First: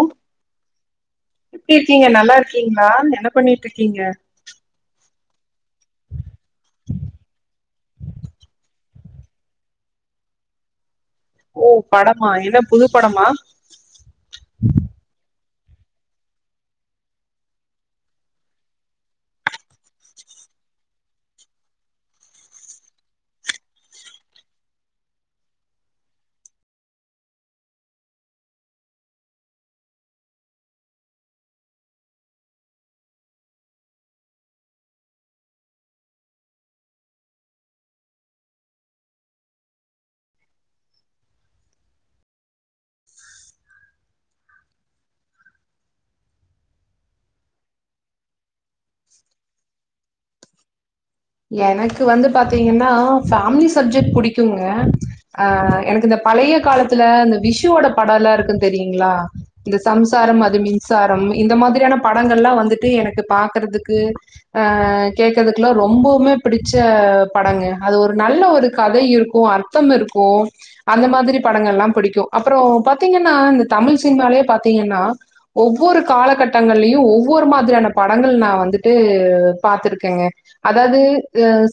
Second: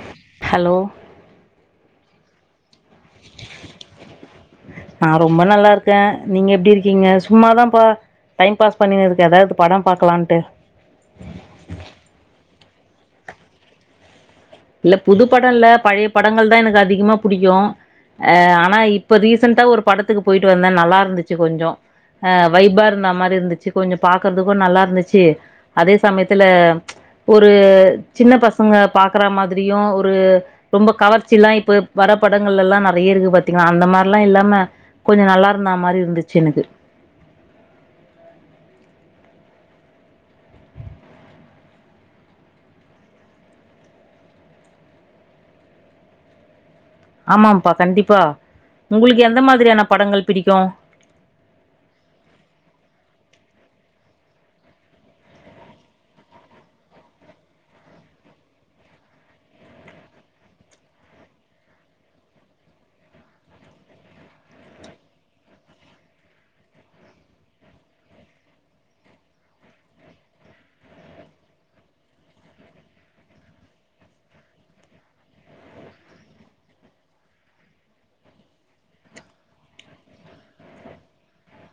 ம் ஹலோ எப்டி இருக்கீங்க நல்லா இருக்கீங்களா என்ன பண்ணிட்டு இருக்கீங்க நா ரொம்ப நல்லா இருக்க நீங்க எப்டி இருக்கீங்க சும்மா தாம்ப்பா டைம் பாஸ் பண்ணினதுக்கு ஏதாவது படம் பாக்கலான்ட்டு ஓ படமா என்ன புது படமா இல்ல புது படம்ல பழைய படங்கள் தான் எனக்கு அதிகமா புடிக்கு ஆ ஆனா இப்ப ரீசண்ட்டா ஒரு படத்துக்கு போயிட்டு வந்த நல்லா இருந்துச்சு கொஞ்ச அ வைபா இருந்த மாதிரி இருந்துச்சு கொஞ்ச பாக்குறதுக்கு நல்லா இருந்துச்சு அதே சமயத்துல ஒரு சின்ன பசங்க பாக் க்குற மாதிரியு ஒரு ரொம்ப கவர்ச்சில்லா இப்ப வர படங்கள்லலா நெறைய இருக்கு பாத்தீங்ளா அந்த மாரில்லா இல்லாம கொஞ்ச நல்லா இருந்தா மாரி இருந்துச்சு எனக்கு ஆமாப்பா கண்டிப்பா உங்களுக்கு எந்த மாதிரியான படங்கள் பிடிக்கு எனக்கு வந்து பாத்தீங்கன்னா ஃபேமிலி சப்ஜெட் புடிக்குங்க அ எனக்கு இந்த பழைய காலத்துல இந்த விஷிவோட பட எல்லா இருக்கு தெரியுங்களா இந்த சம்சாரம் அது மின்சாரம் இந்த மாதிரியான படங்கள்லா வந்துட்டு எனக்கு பாக்குறதுக்கு அ கேக்குதுக்குல்லா ரொம்போ மே பிடிச்ச படங்க அது ஒரு நல்ல ஒரு கதை இருக்கு அர்த்தம் இருக்கு அந்த மாதிரி படங்கல்லா பிடிக்கு அப்புறோ பாத்தீங்கன்னா இந்த தமிழ் சினிமாலயே பாத்தீங்கன்னா ஒவ்வொரு காலகட்டங்கள்லையு ஒவ்வொரு மாதிரியான படங்கள் நா வந்துட்டு பாத்துருக்கேங்க அதாது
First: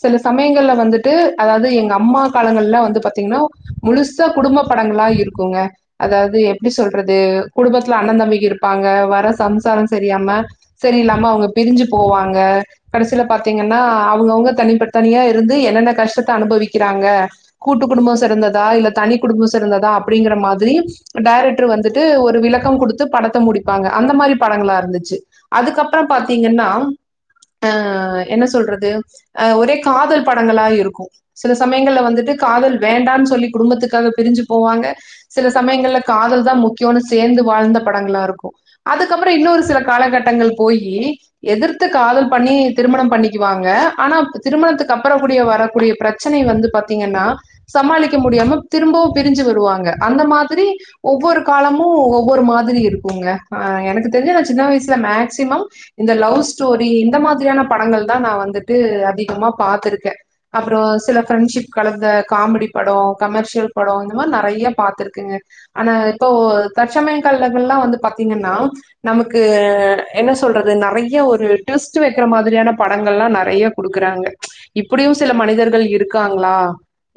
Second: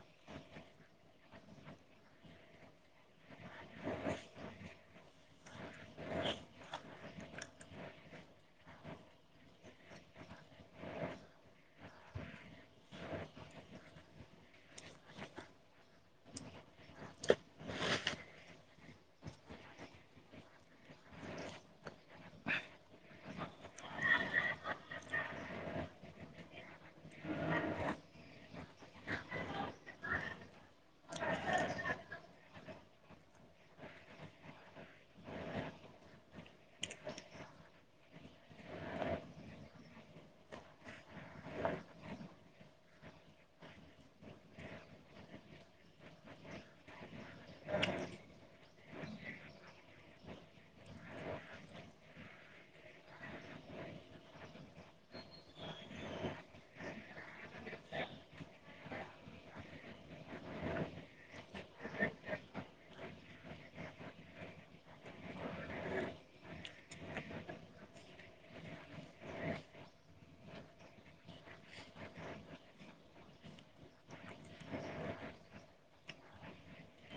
சில சமயங்கள்ல வந்துட்டு அதாது எங்க அம்மா காலங்கள்ல வந்து பாத்தீங்கன்னா முழுசா குடும்ப படங்களா இருக்குங்க அதாது எப்டி சொல்றது குடும்பத்துல அண்ண தம்பிக இருப்பாங்க வர சம்சார சரியாம சரி நம்ம அவங்க பிரிஞ்சு போவாங்க கடைசியில பாத்தீங் ஏன்னா அவங்கவுங்க தனி பட் தனியா இருந்து என்னென்ன கஷ்டத்த அனுபவிக்கிறாங்க கூட்டு குடும்ப சிறந்ததா இல்ல தனி குடும்ப சிறந்ததா அப்டிங்கிற மாதிரி டைரக்டர் வந்துட்டு ஒரு விளக்க குடுத்து படத்த முடிப்பாங்க அந்த மாரி படங்களா இருந்துச்சு அதுக்கப்பற பாத்தீங்கன்னா அ என்ன சொல்றது அ ஒரே காதல் படங்களா இருக்கு சில சமயங்கள்ல வந்துட்டு காதல் வேண்டான் சொல்லி குடும்பத்துக்காக பிரிஞ்சி போவாங்க சில சமயங்கள்ல காதல் தா முக்கியோனு சேந்து வாழ்ந்த படங்களா இருக்கு அதுக்கப்பற இன்னொரு சில காலகட்டங்கள் போயி எதிர்த்து காதல் பண்ணி திருமணம் பண்ணிக்குவாங்க ஆனா திருமணத்துக்கு அப்புற கூடிய வரக்கூடிய பிரச்சனை வந்து பாத்தீங்கன்னா சமாளிக்க முடியாம திரும்பவு பிரிஞ்சு வருவாங்க அந்த மாதிரி ஒவ்வொரு காலமு ஒவ்வொரு மாதிரி இருக்குங்க ஆ எனக்கு தெரிஞ்ச நா சின்ன வயசுல மேக்சிமம் இந்த லவ் ஸ்டோரி இந்த மாதிரியான படங்கள் தா நா வந்துட்டு அதிகமா பா்த்திருக்க அப்புறோ சில ஃப்ரெண்ட்ஷிப் கலந்த காமெடி படோ கமர்ஷியல் படோ இந்த மாரி நறைய பாத்துருக்கங்க ஆனா இப்போ தச்சமயோ காலங்கலெல்லா வந்து பாத்தீங்கன்னா நமக்கு என்ன சொல்றது நறைய ஒரு டு்விஸ்ட் வைக்கிற மா ரியான படங்கள்லா நறையா குடுக்குறாங்க இப்டியு சில மனிதர்கள் இருக்காங்களா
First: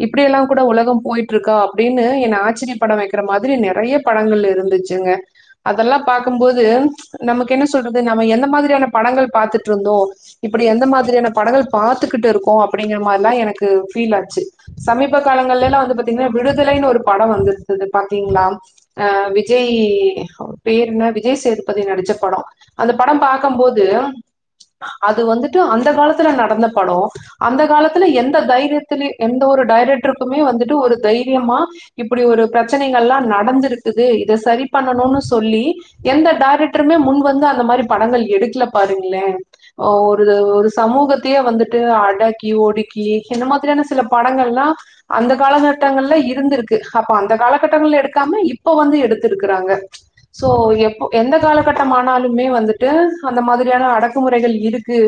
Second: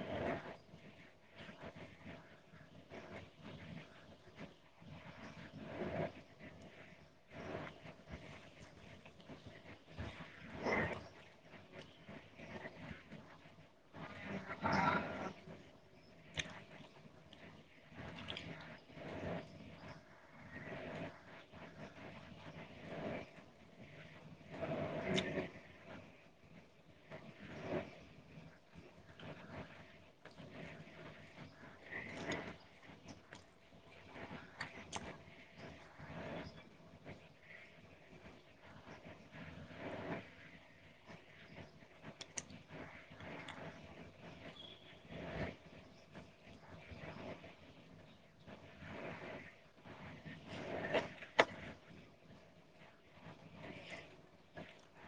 இப்படியெல்லா கூட உலகோ போயிட்ருக்கா அப்டின்னு என்ன ஆச்சரிய பட வைக்கிற மாதிரி நெறைய படங்கள் இருந்துச்சுங்க அதெல்லா பாக்கும் போது நமக்கு என்ன சொல்றது நம்ம எந்த மாதிரியான படங்கள் பாத்துட்டுருந்தோ இப்டி எந்த மாதிரியான படங்கள் பாத்துகிட்டுருக்கோ அப்டிங்கிற மாரில்லா எனக்கு ஃபீலாச்சு சமீப காலங்கள்லெல்லா வந்து பாத்தீங்கன்னா விடுதலைன்னு ஒரு படோ வந்துருந்துது பாத்தீங்களா அ விஜய் அவரு பேரு என்ன விஜய் சேதுபதி நடிச்ச படோ அந்த படோ பாக்கும்போது அது வந்துட்டு அந்த காலத்துல நடந்த படோ அந்த காலத்துல எந்த தைரியத்துலயு எந்த ஒரு டைரக்டருக்குமே வந்துட்டு ஒரு தைரியமா இப்படி ஒரு பிரச்சனைகள்லா நடந்துருக்குது இத சரி பண்ணணுன்னு சொல்லி எந்த டைரக்டருமே முன் வந்து அந்த மாரி படங்கள் எடுக்கல பாருங்ளே அ ஒரு ஒரு சமூகத்தையே வந்துட்டு அடக்கி ஒடுக்கி இந்த மாதிரியான சில படங்கள்லா அந்த காலகட்டங்கள்ல இருந்துருக்கு அப்ப அந்த காலகட்டங்கள்ல எடுக்காம இப்ப வந்து எடுத்துருக்குறாங்க சோ எப்ப எந்த காலகட்டமானாலுமே வந்துட்டு அந்த மாதிரியான அடக்குமு றைகள் இருக்கு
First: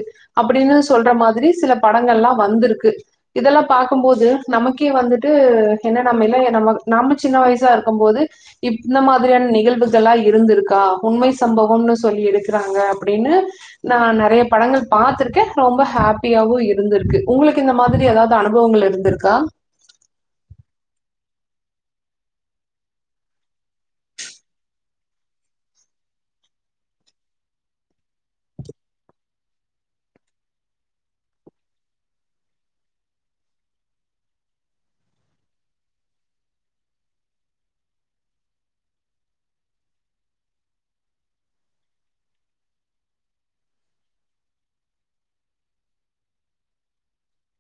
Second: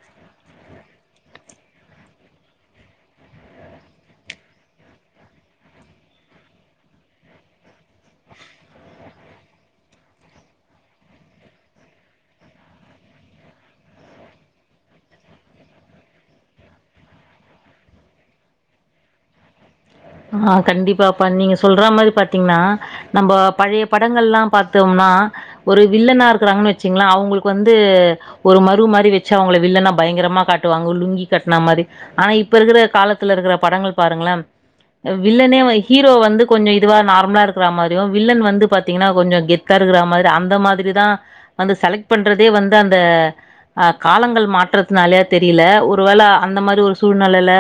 அப்டின்னு சொல்ற மாதிரி சில படங்கள்லா வந்துருக்கு இதெல்லா பாக்கும்போது நமக்கே வந்துட்டு என்ன நம்ம எல்ல நம்ம நாம சின்ன வயசா இருக்கும்போது இப் இந்த மாதிரியான நிகழ்வுகளா இருந்துருக்கா உண்மை சம்பவோனு சொல்லி எடுக்குறாங்க அப்டின்னு நா நெறைய படங்கள் பாத்துருக்கே ரொம்ப ஹாப்பியாவு இருந்துருக்கு உங்களுக்கு இந்த மாதிரி ஏதாவது அனுபவங்கள் இருந் துருக்கா ஆ கண்டிப்பாப்பா நீங்க சொல்ற மாரி பாத்தீங்னா நம்ப பழைய படங்கள்லா பாத்தோம்னா ஒரு வில்லனா இருக்குறாங்கன்னு வெச்சீங்ளே அவங்களுக்கு வந்து ஒரு மறு மாரி வெச்சு அவங்கள வில்லனா பயங்கரமா காட்டுவாங்க லுங்கி கட்னா மாரி ஆனா இப்ப இருக்குற காலத்துல இருக்கிற படங்கள் பாருங்ளே வில்லனே ஹீரோ வந்து கொஞ்ச இதுவா நார்மலா இருக்கிற மாரியும் வில்லன் வந்து பாத்தீங்ன்னா கொஞ்ச கெத் த்தா இருக்கிற மாதிரி அந்த மாதிரிதா வந்து செலக்ட் பண்றதே வந்து அந்த ஆ காலங்கள் மாற்றத்துனாலயா தெரியல ஒருவேள அந்த மாரி ஒரு சூழ்நெலைல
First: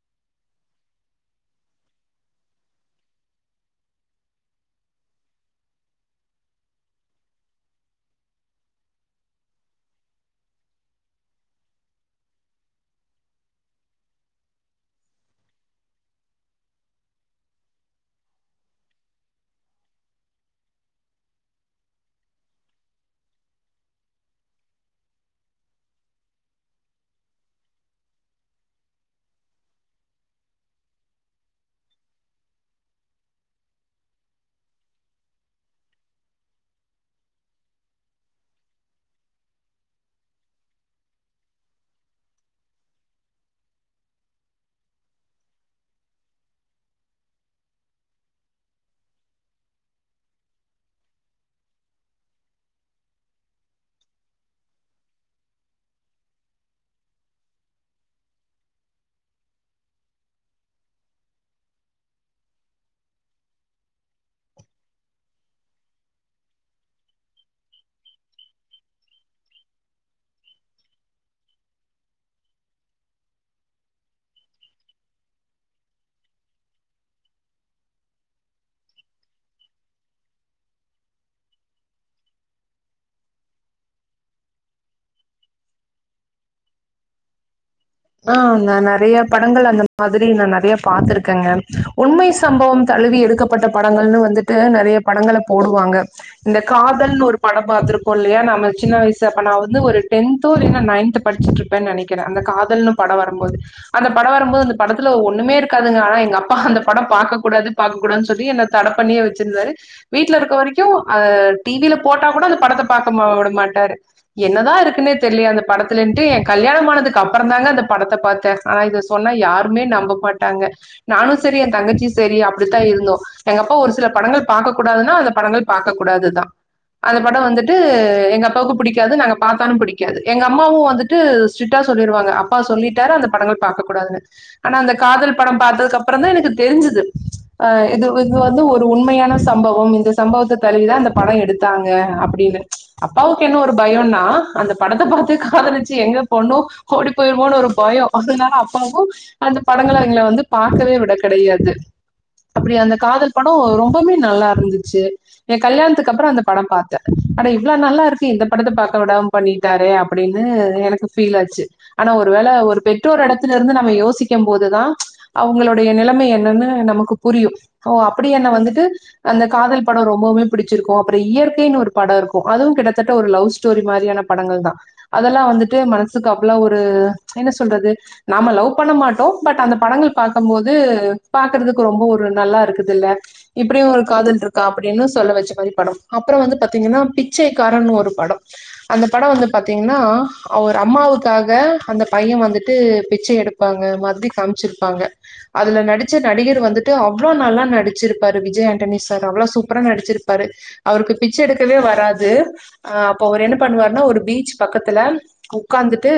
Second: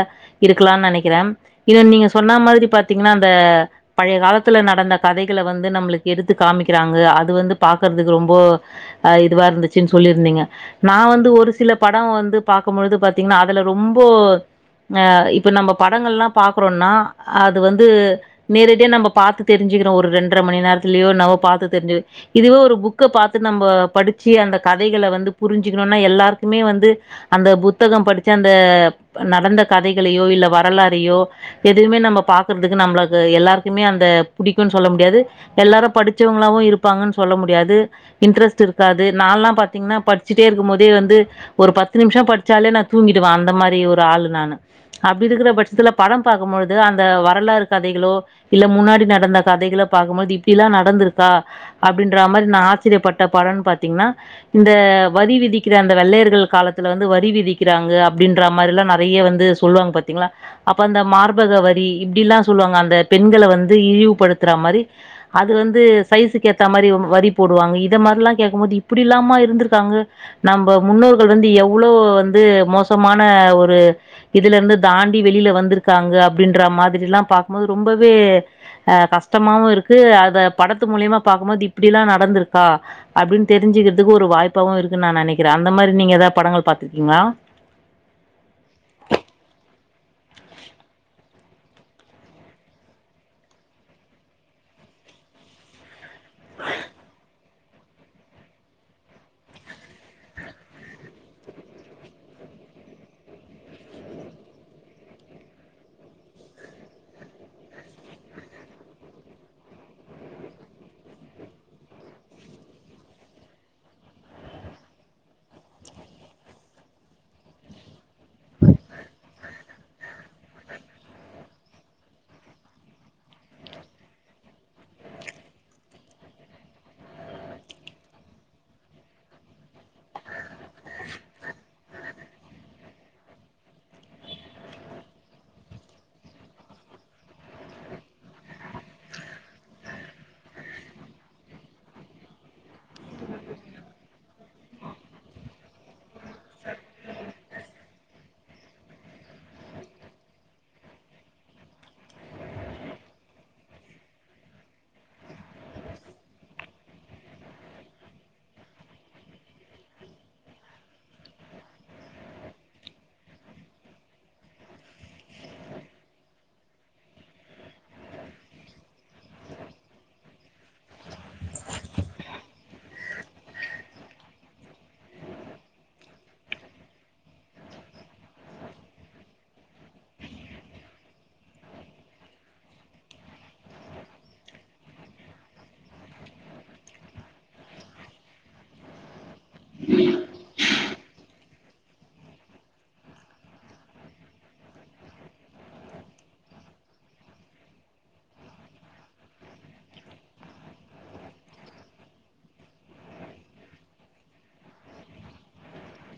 இருக்லா நெனைக்றே இத நீங்க சொன்னா மாதிரி பாத்தீங்ன்னா அந்த பழைய காலத்துல நடந்த கதைகள வந்து நம்ளுக்கு எடுத்து காமிக்றாங்க அது வந்து பாக்கறதுக்கு ரொம்போ ஆ இதுவா இருந்துச்சுன் சொல்லியிருந்தீங்க நா வந்து ஒரு சில படோ வந்து பாக்கும்பொழுது பாத்தீங்ன்னா அதுல ரொம்போ அ இப்ப நம்ம படங்கள்லா பாக்குறோன்னா அது வந்து நேரடியா நம்ம பாத்து தெரி்சிக்கிறோ ஒரு ரெண்டரை மணி நேரத்துலயோ நம்மௌ பாத்து தெரிஞ்சு இதுவோ ஒரு புக்க பாத்து நம்ம படிச்சு அந்த கதைகளை வந்து புரிஞ்சுக்கணுன்னா எல்லாருக்குமே வந்து அந்த புத்தகம் படிச்ச அந்த நடந்த கதைகளையோ இல்ல வரலாறையோ எது எதுமே நம்ம பாக்கறதுக்கு நம்மளுக்கு எல்லாருக்குமே அந்த புடிக்குன்னு சொல்ல முடியாது எல்லாரு படிச்சவங்களா இருப்பாங்கன்னு சொல்ல முடியாது இன்ட்ரெஸ்ட் இருக்காது நாலா பாத்தீங்கன்னா படிச்சுட்டே இருக்கு போதே வந்து ஒரு பத்து நிமிஷோ படிச்சாலே நா தூங்கிடுவே அந்த மாரி ஒரு ஆள் நானு அப்படி இருக்குற பட்சத்துல படே பாக்கும்போது து அந்த வரலாறு கதைகளோ இல்ல முன்னாடி நடந்த கதைகளோ பாக்கும்போது இப்டில்லா நடந்துருக்கா அப்டின்ற மாரி நா ஆச்சரியப்பட்ட படோன்னு பாத்தீங்னா இந்த வரி விதிக்கிற அந்த வெள்ளையர்கள் காலத்துல வந்து வரி விதிக்கிறாங்க அப்டின்ற மாரில்லா நறைய வந்து சொல்வாங்க பாத்தீங்ளா அப்ப அந்த மார் பகவரி இப்டிலா சொல்வாங்க அந்த பெண்கள வந்து இழிவு படுத்துற மாரி அது வந்து சைஸக்கு ஏத்த மாரி வரி போடுவாங்க இத மாரில்லா கேக்கும் போது இப்டிலாமா இருந்துருக்காங்க நம்ப முன்னோர்கள் வந்து எவ்ளோ வந்து மோசமான ஒரு இதுல இருந்து தாண்டி வெளில வந்திருக்காங்க அப்டின்ற மாதிரிலா பாக்கும் போது ரொம்பவே அ கஷ்டமாவு இருக்கு அத படத்து மூலியமா பாக்கும்போது இப்டிலா நடந்துருக்கா அப்டின் தெரிஞ்சுகிறதுக்கு ஒரு வாய்ப்பாவு இருக்குன் நா நெனக்கிறே அந்த மாரி நீங்க ஏதாது படங்கள் பாத்திருக்கீங்ளா ஆ நா நெறய படங்கள் அந்த மாதிரி நா நெறய பாத்திருக்கேங்க உண்மை சம்பவம் தழுவி எடுக்க பட்ட படங்கள்னு வந்துட்டு நெறய படங்கள போடுவாங்க இந்த காதல்னு ஒரு படம் பாத்திருக்கோ இல்லயா நம்ம சின்ன வயசு அப்ப நா வந்து ஒரு டென்த்தோ இல்லைனா நைன்த் படிச்சுட்ருப்பே நெனைக்றே அந்த காதல்ன்னு படோ வரும்போது அந்த படோ வருபோதுஅந்த படத்துல ஒண்ணுமே இருக்காதுங்க ஆனா எங்க அப்பா அந்த படோ பாக்க கூடாது பாக்க கூடாதுன் சொல்லி என்ன தட பண்ணியே வெச்சிருந்தாரு வீட்ல இருக்க வரைக்கு அ டிவில போட்டா கூட அந்த படத்த பாக்க மா உட மாட்டாரு என்னதா இருக்குன்னே தெரிலயே அந்த படத்துலன்டு எ கல்யாணம்மானதுக் அப் புறந்தாங்க அந்த படத்த பாத்தே ஆனா இத சொன்னா யாருமே நம்ப மாட்டாங்க நானு செரி எ தங்கச்சியு செரி அப்டித்தாயிருந்தோ எங்க அப்பா ஒரு சில படங்கள் பாக்க கூடாதுன்னா அந்த படங்கள் பாக்க கூடாதுதா அந்த படோ வந்துட்டு எங்க அப்பாவுக்கு புடிக்காது நாங்க பாத்தாலு புடிக்காது எங்க அம்மாவு வந்துட் டு ஸ்ட்ரிட்டா சொல்லிருவாங்க அப்பா சொல்லிட்டாரு அந்த படங்கள் பாக்க கூடாதுனு ஆனா அந்த காதல் படோ பாத்ததுக்கு அப்றோ தா எனக்கு தெரிஞ்சுது அ இது இது வந்து ஒரு உண்மயான சம்பவம் இந்த சம்பவத்த தழுவிதா இந்த படோ எடுத்தாங்க அப்டினு அப்பாவுக்கென்ன ஒரு பயோனா அந்த படத்த பாத்து காதலிச்சு எங்க பொண்ணு ஓடிப்போயிருமோனு ஒரு பயோ அதனால அப்பாவு அந்த படங்கள எங்கள வந்து பாக்கவே விட கெடயாது அப்டி அந்த காதல் படோ ரொம்பமே நல்லாயிருந்துச்சு எ கல்யாணத்துக்கு அப்றோ அந்த படோ பாத்த அட இவ்ளோ நல்லாயிருக்கு இந்த படத்த பாக்கவிடாம பண்ணி தாரே அப்டின்னு எனக்கு ஃபீல் ஆச்சு ஆனா ஒரு வேல ஒரு பெற்றோர் எடத்துலயிருந்து நம்ம யோசிக்கும்போதுதா அவுங்களுடைய நிலம என்னன்னு நமக்கு புரியு ஓ அப்புடி என்ன வந்துட்டு அந்த காதல் படோ ரொம்பவுமே பிடிச்சிருக்கோ அப்றோ இயற்கைன்னு ஒரு படோ இர்க்கோ அதுவு கிட்டத்தட்ட ஒரு லவ்ஸ் ஸ்டோரி மாரியான படங்கள் தா அதெல்லா வந்துட்டு மனசுக்கு அவ்ளோ ஒரு என்ன சொல்றது நாம லவ் பண்ண மாட்டோ பட் அந்த படங்கள் பாக்கம்போது பாக்றதுக்கு ரொம்போ ஒரு நல்லாயிருக்குதுல்ல இப்டியு ஒரு காதல்ட்ருக்கா அப்டினு சொல்ல வெச்ச மாரி படோ அப்றோ வந்து பாத்தீங்கன்னா பிச்சைக்காரன்னு ஒரு படோ அந்த படோ வந்து பாத்தீங்ன்னா அவுர் அம்மாவுக் காக அந்த பைய வந்துட்டு பிச்சை எடுப்பாங்க மாதிரி காமிச்சிருப்பாங்க அதுல நடிச்ச நடிகர் வந்துட்டு அவ்ளோ நல்லா நடிச்சிருப்பாரு விஜய் ஆண்டனி சார் அவ்ளோ சூப்பரா நடிச்சிருப்பாரு அவருக்கு பிச்ச எடுக்கவே வராது அ அப்போ அவுரு என்ன பண்ணுவார்ன்னா ஒரு பீச் பக்கத்துல உக்காந்துட்டு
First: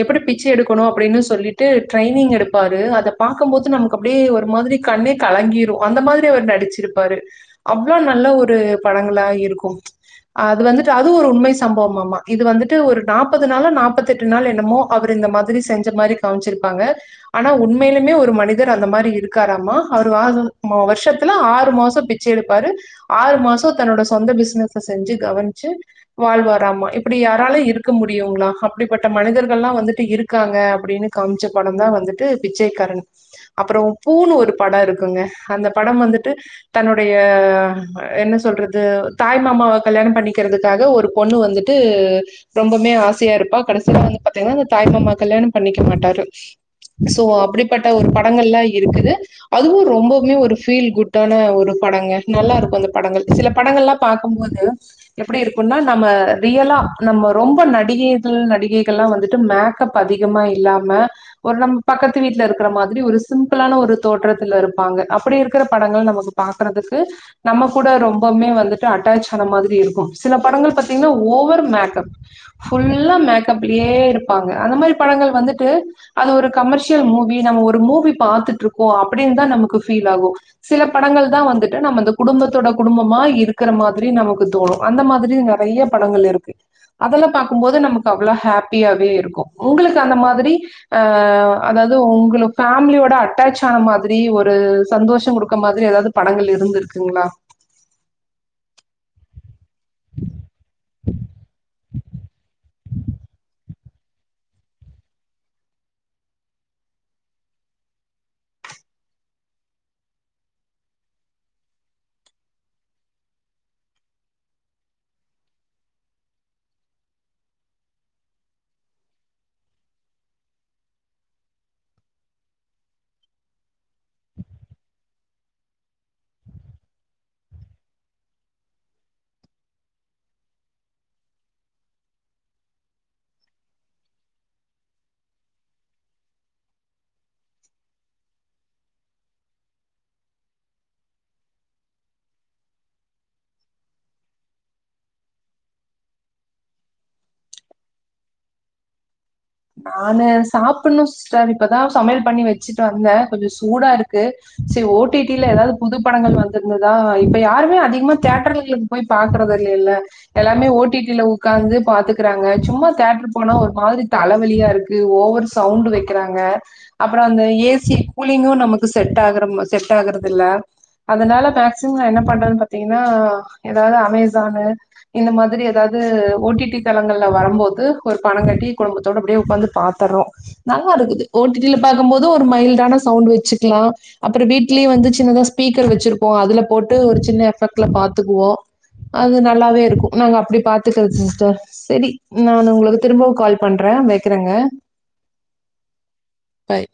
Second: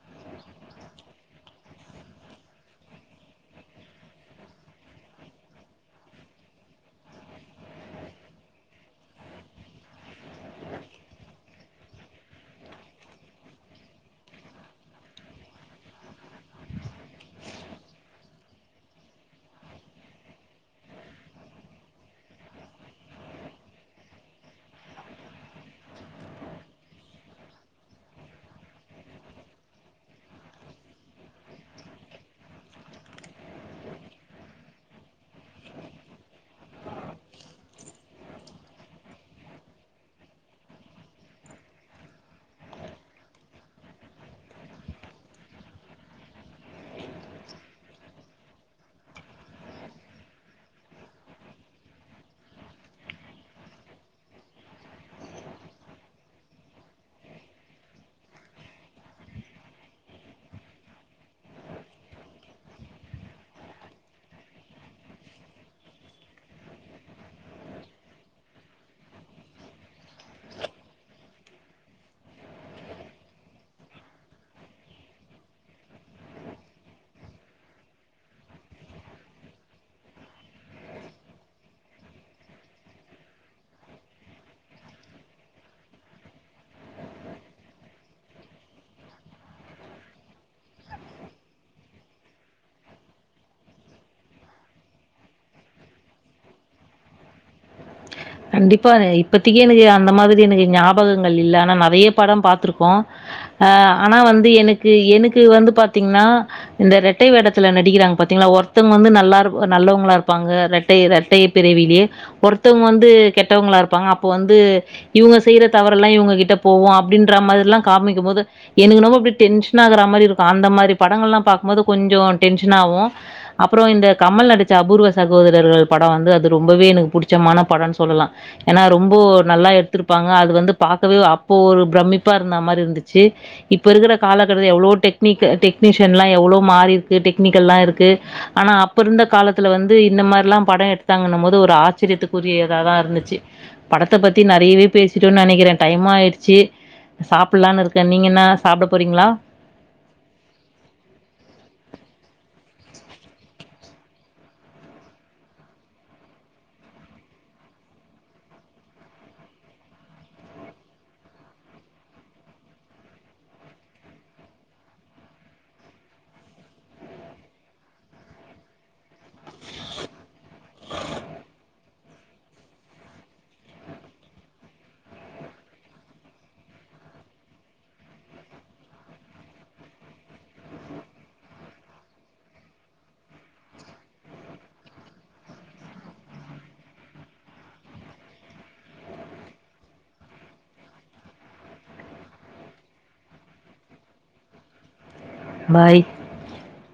எப்டி பிச்ச எடுக்கணு அப்டினு சொல்லிட்டு ட்ரைனிங் எடுப்பாரு அத பாக்கும்போது நமக் கப்டியே ஒரு மாதிரி கண்ணே கலங்கிரு அந்த மாதிரி அவுரு நடிச்சிருப்பாரு அவ்ளோ நல்ல ஒரு படங்களா இருக்கு அது வந்துட்டு அது ஒரு உண்மை சம்பவம்மமா இது வந்துட்டு ஒரு நாப்பது நாளா நாப்பத் தெட்டு நாள் என்னமோ அவ்ரு இந்த மாதிரி செஞ்ச மாரி காம்ச்சிருப்பாங்க ஆனா உண்மையிலுமே ஒரு மனிதர் அந்த மாரி இருக்காராமா அவ்ரு வாழ்ந்தது வருஷத்துல ஆறு மாசோ பி ச எடுப்பாரு ஆறு மாசோ தன்னோட சொந்த பிஸ்னஸ செஞ்சு கவன்ச்சு வாழ்வாராமா இப்டி யாராலயு இருக்க முடியுங்ளா அப் இப்டிப்பட்ட மனிதர்கள்லா வந்துட்டு இருக்காங்க அப்டின்னு காமிச்ச படந்தா வந்துட்டு பிச்சைக்காரன் அப்றோ பூன்னு ஒரு படோ இருக்குங்க அந்த படம் வந்துட்டு தன்னுடைய என்ன சொல்றது தாய் மாமாவ கல்யாணம் பண்ணிக்றதுக்காக ஒரு பொண்ணு வந்துட்டு ரொம்பமே ஆசையா இருப்பா கடசில வந்து பாத்தீங்ன்னா அந்த தாய்மாமா கல்யாணம் பண்ணிக்க மாட்டாரு சோ அப்டிப்பட்ட ஒரு படங்கள்லா இருக்குது அதுவு ரொம்பவுமே ஒரு ஃபீல் குட்டான ஒரு படங்க நல்லாயிருக்கு அந்த படங்கள் சில படங்கள்லா பாக்கும்போது எப்டி இருக்குனா நம்ம ரியலா நம்ம ரொம்ப நடிகை தில் நடிகைகள்லா வந்துட்டு மேக்கப் அதிகமா இல்லாம ஒரு நம்ம பக்கத்து வீட்ல இருக்கிற மாதிரி ஒரு சிம்பிளான ஒரு தோற்றத்துல இருப்பாங்க அப்படி இருக்கிற படங்கள் நமக்கு பாக்குறதுக்கு நம்ம கூட ரொம்பவுமே வந்துட்டு அட்டாச் ஆன மாதிரி இருக்கும் சில படங்கள் பாத்தீங்னா ஓவர் மேக்கப் புல்லா மேக்கப்லயே இருப்பாங்க அந்த மாதிரி படங்கள் வந்துட்டு அது ஒரு கமர்ஷியல் மூவி நம்ம ஒரு மூவி பாத்துட்டு இருக்கோ அப்டின்னு தா நமக்கு ஃபீல் ஆகு சில படங்கள் தா வந்துட்டு நம்ம அந்த குடும்பத்தோட குடும்பமா இருக்கிற மாதிரி நமக்கு தோணு அந்த மாதிரி நெறைய படங்கள் இருக்கு அதெல்லா பாக்கும்போது நமக்கு அவ்ளோ ஹாப்பியாவே இருக்கு உங்களுக்கு அந்த மாதிரி அ அதாவது உங்களுக்கு ஃபேமிலியோட அட்டாச் ஆன மாதிரி ஒரு சந்தோஷோ குடுக்க மாதிரி ஏதாவது படங்கள் இருந்துருக்குங்ளா கண்டிப்பா இப்பத்தைக்கி எனக்கு அந்த மாதிரி எனக்கு ஞாபகங்கள் இல்ல ஆனா நெறைய படம் பாத்துருக்கோ போ அ ஆனா வந்து எனக்கு எனக்கு வந்து பாத்தீங்னா இந்த ரெட்டை வேடத்துல நடிக்கிறாங்க பாத்தீங்ளா ஒருத்தங்க வந்து நல்லாரு நல்லவங்களா இருப்பாங்க ரெட் டை ரெட்டை பிறவிலே ஒருத்தவங்க வந்து கெட்டவங்ளா இருப்பாங்க அப்ப வந்து இவங்க செய்யற தவற எல்லா இவங்க கிட்ட போவோ அப்டின்ற மாதிரி எல்லா காமிக்கு போது எனக்கு என்னமோ அப்டி டென்ஷன் ஆகுற மாதிரி இருக்கு அந்த மாதிரி படங்கள் எல்லா பாக்கும்போது கொஞ்சோ டென்ஷனா ஆகு அப்ரோ இந்த கமல் நடித்த அபூர்வ சகோதரர்கள் படம் வந்து அது ரொம்பவே எனக்கு பிடிச்சமான படன்னுஸ் சொல்லலா ஏனா ரொம்போ நல்லா எடுத்திருப்பாங்க அது வந்து பாக்கவே அப்போ ஒரு பிரமிப்பா இருந்த மாரி இருந்துச்சி இப்ப இருக்கிற காலகட்டத்தில் எவ்ளோ டெக்னிக் டெக்னீஷியன் எல்லா எவ்ளோ மாறி இருக்கு டெக்னிக்கல்லா இருக்கு ஆனா அப்ப இருந்த காலத்துல வந்து இந்த மாரிலா படம் எடுத்தாங்கன்னு போது ஒரு ஆச்சரியத்துக்குரிய இதாதா இருந்துச்சி படத்த பத்தி நெறையவே பேசிட்டோனு நெனைக்கிற டைமா ஆயிடுச்சி சாப்பில்லான்னு இருக்க நீங்க என்னா சாப்ட போறீங்ளா நானு சாப்புனு சிஸ்டர் இப்பதா சமையல் பண்ணி வச்சிட்டு வந்த கொஞ்சோ சூடா இருக்கு செரி ஓடிடில ஏதாவது புது படங்கள் வந்திருந்ததா இப்ப யாருமே அதிகமா தேட்டரு போய் பாக்குறது இல்லல்ல எல்லாமே ஓடிடில உக்காந்து பாத்துக்கறாங்க சும்மா தேட்டரு போனா ஒரு மாதிரி தலவலியா இருக்கு ஓவர் சவுண்ட் வைக்கிறாங்க அப்ரோ அந்த ஏசி கூலிங்கு நமக்கு செட் ஆகுற மா செட் ஆகுறதுல்ல அதனால மேஸ் சிம்ம என்ன பண்றதுன்னு பாத்தீங்னா ஏதாவது அமிசானு இந்த மாதிரி எதாவது ஓடிடி தளங்கள்ல வரும்போது ஒரு பணம் கட்டி குடும்பத்தோடு அப்டியே உக்காந்து பாத்தறோ நல்லா இருக்குது ஓட்டில்லா பாக்கு போது ஒரு மைல்டான சவுண்ட் வச்சிக்கிலா அப்புற வீட்லே வந்து சின்னதா ஸ்பீக்கர் வச்சிருப்போ அதுல போட்டு ஒரு சின்ன எஃபெக்ட்ல பாத்துக்குவோ அது நல்லாவே இருக்கு நாங்க அப்டி பாத்துக்கறது சிஸ்டர் செரி நா உங்களுக்கு திரும்பவு கால் பண்ற வைக்கிறங்க பாய் பாய்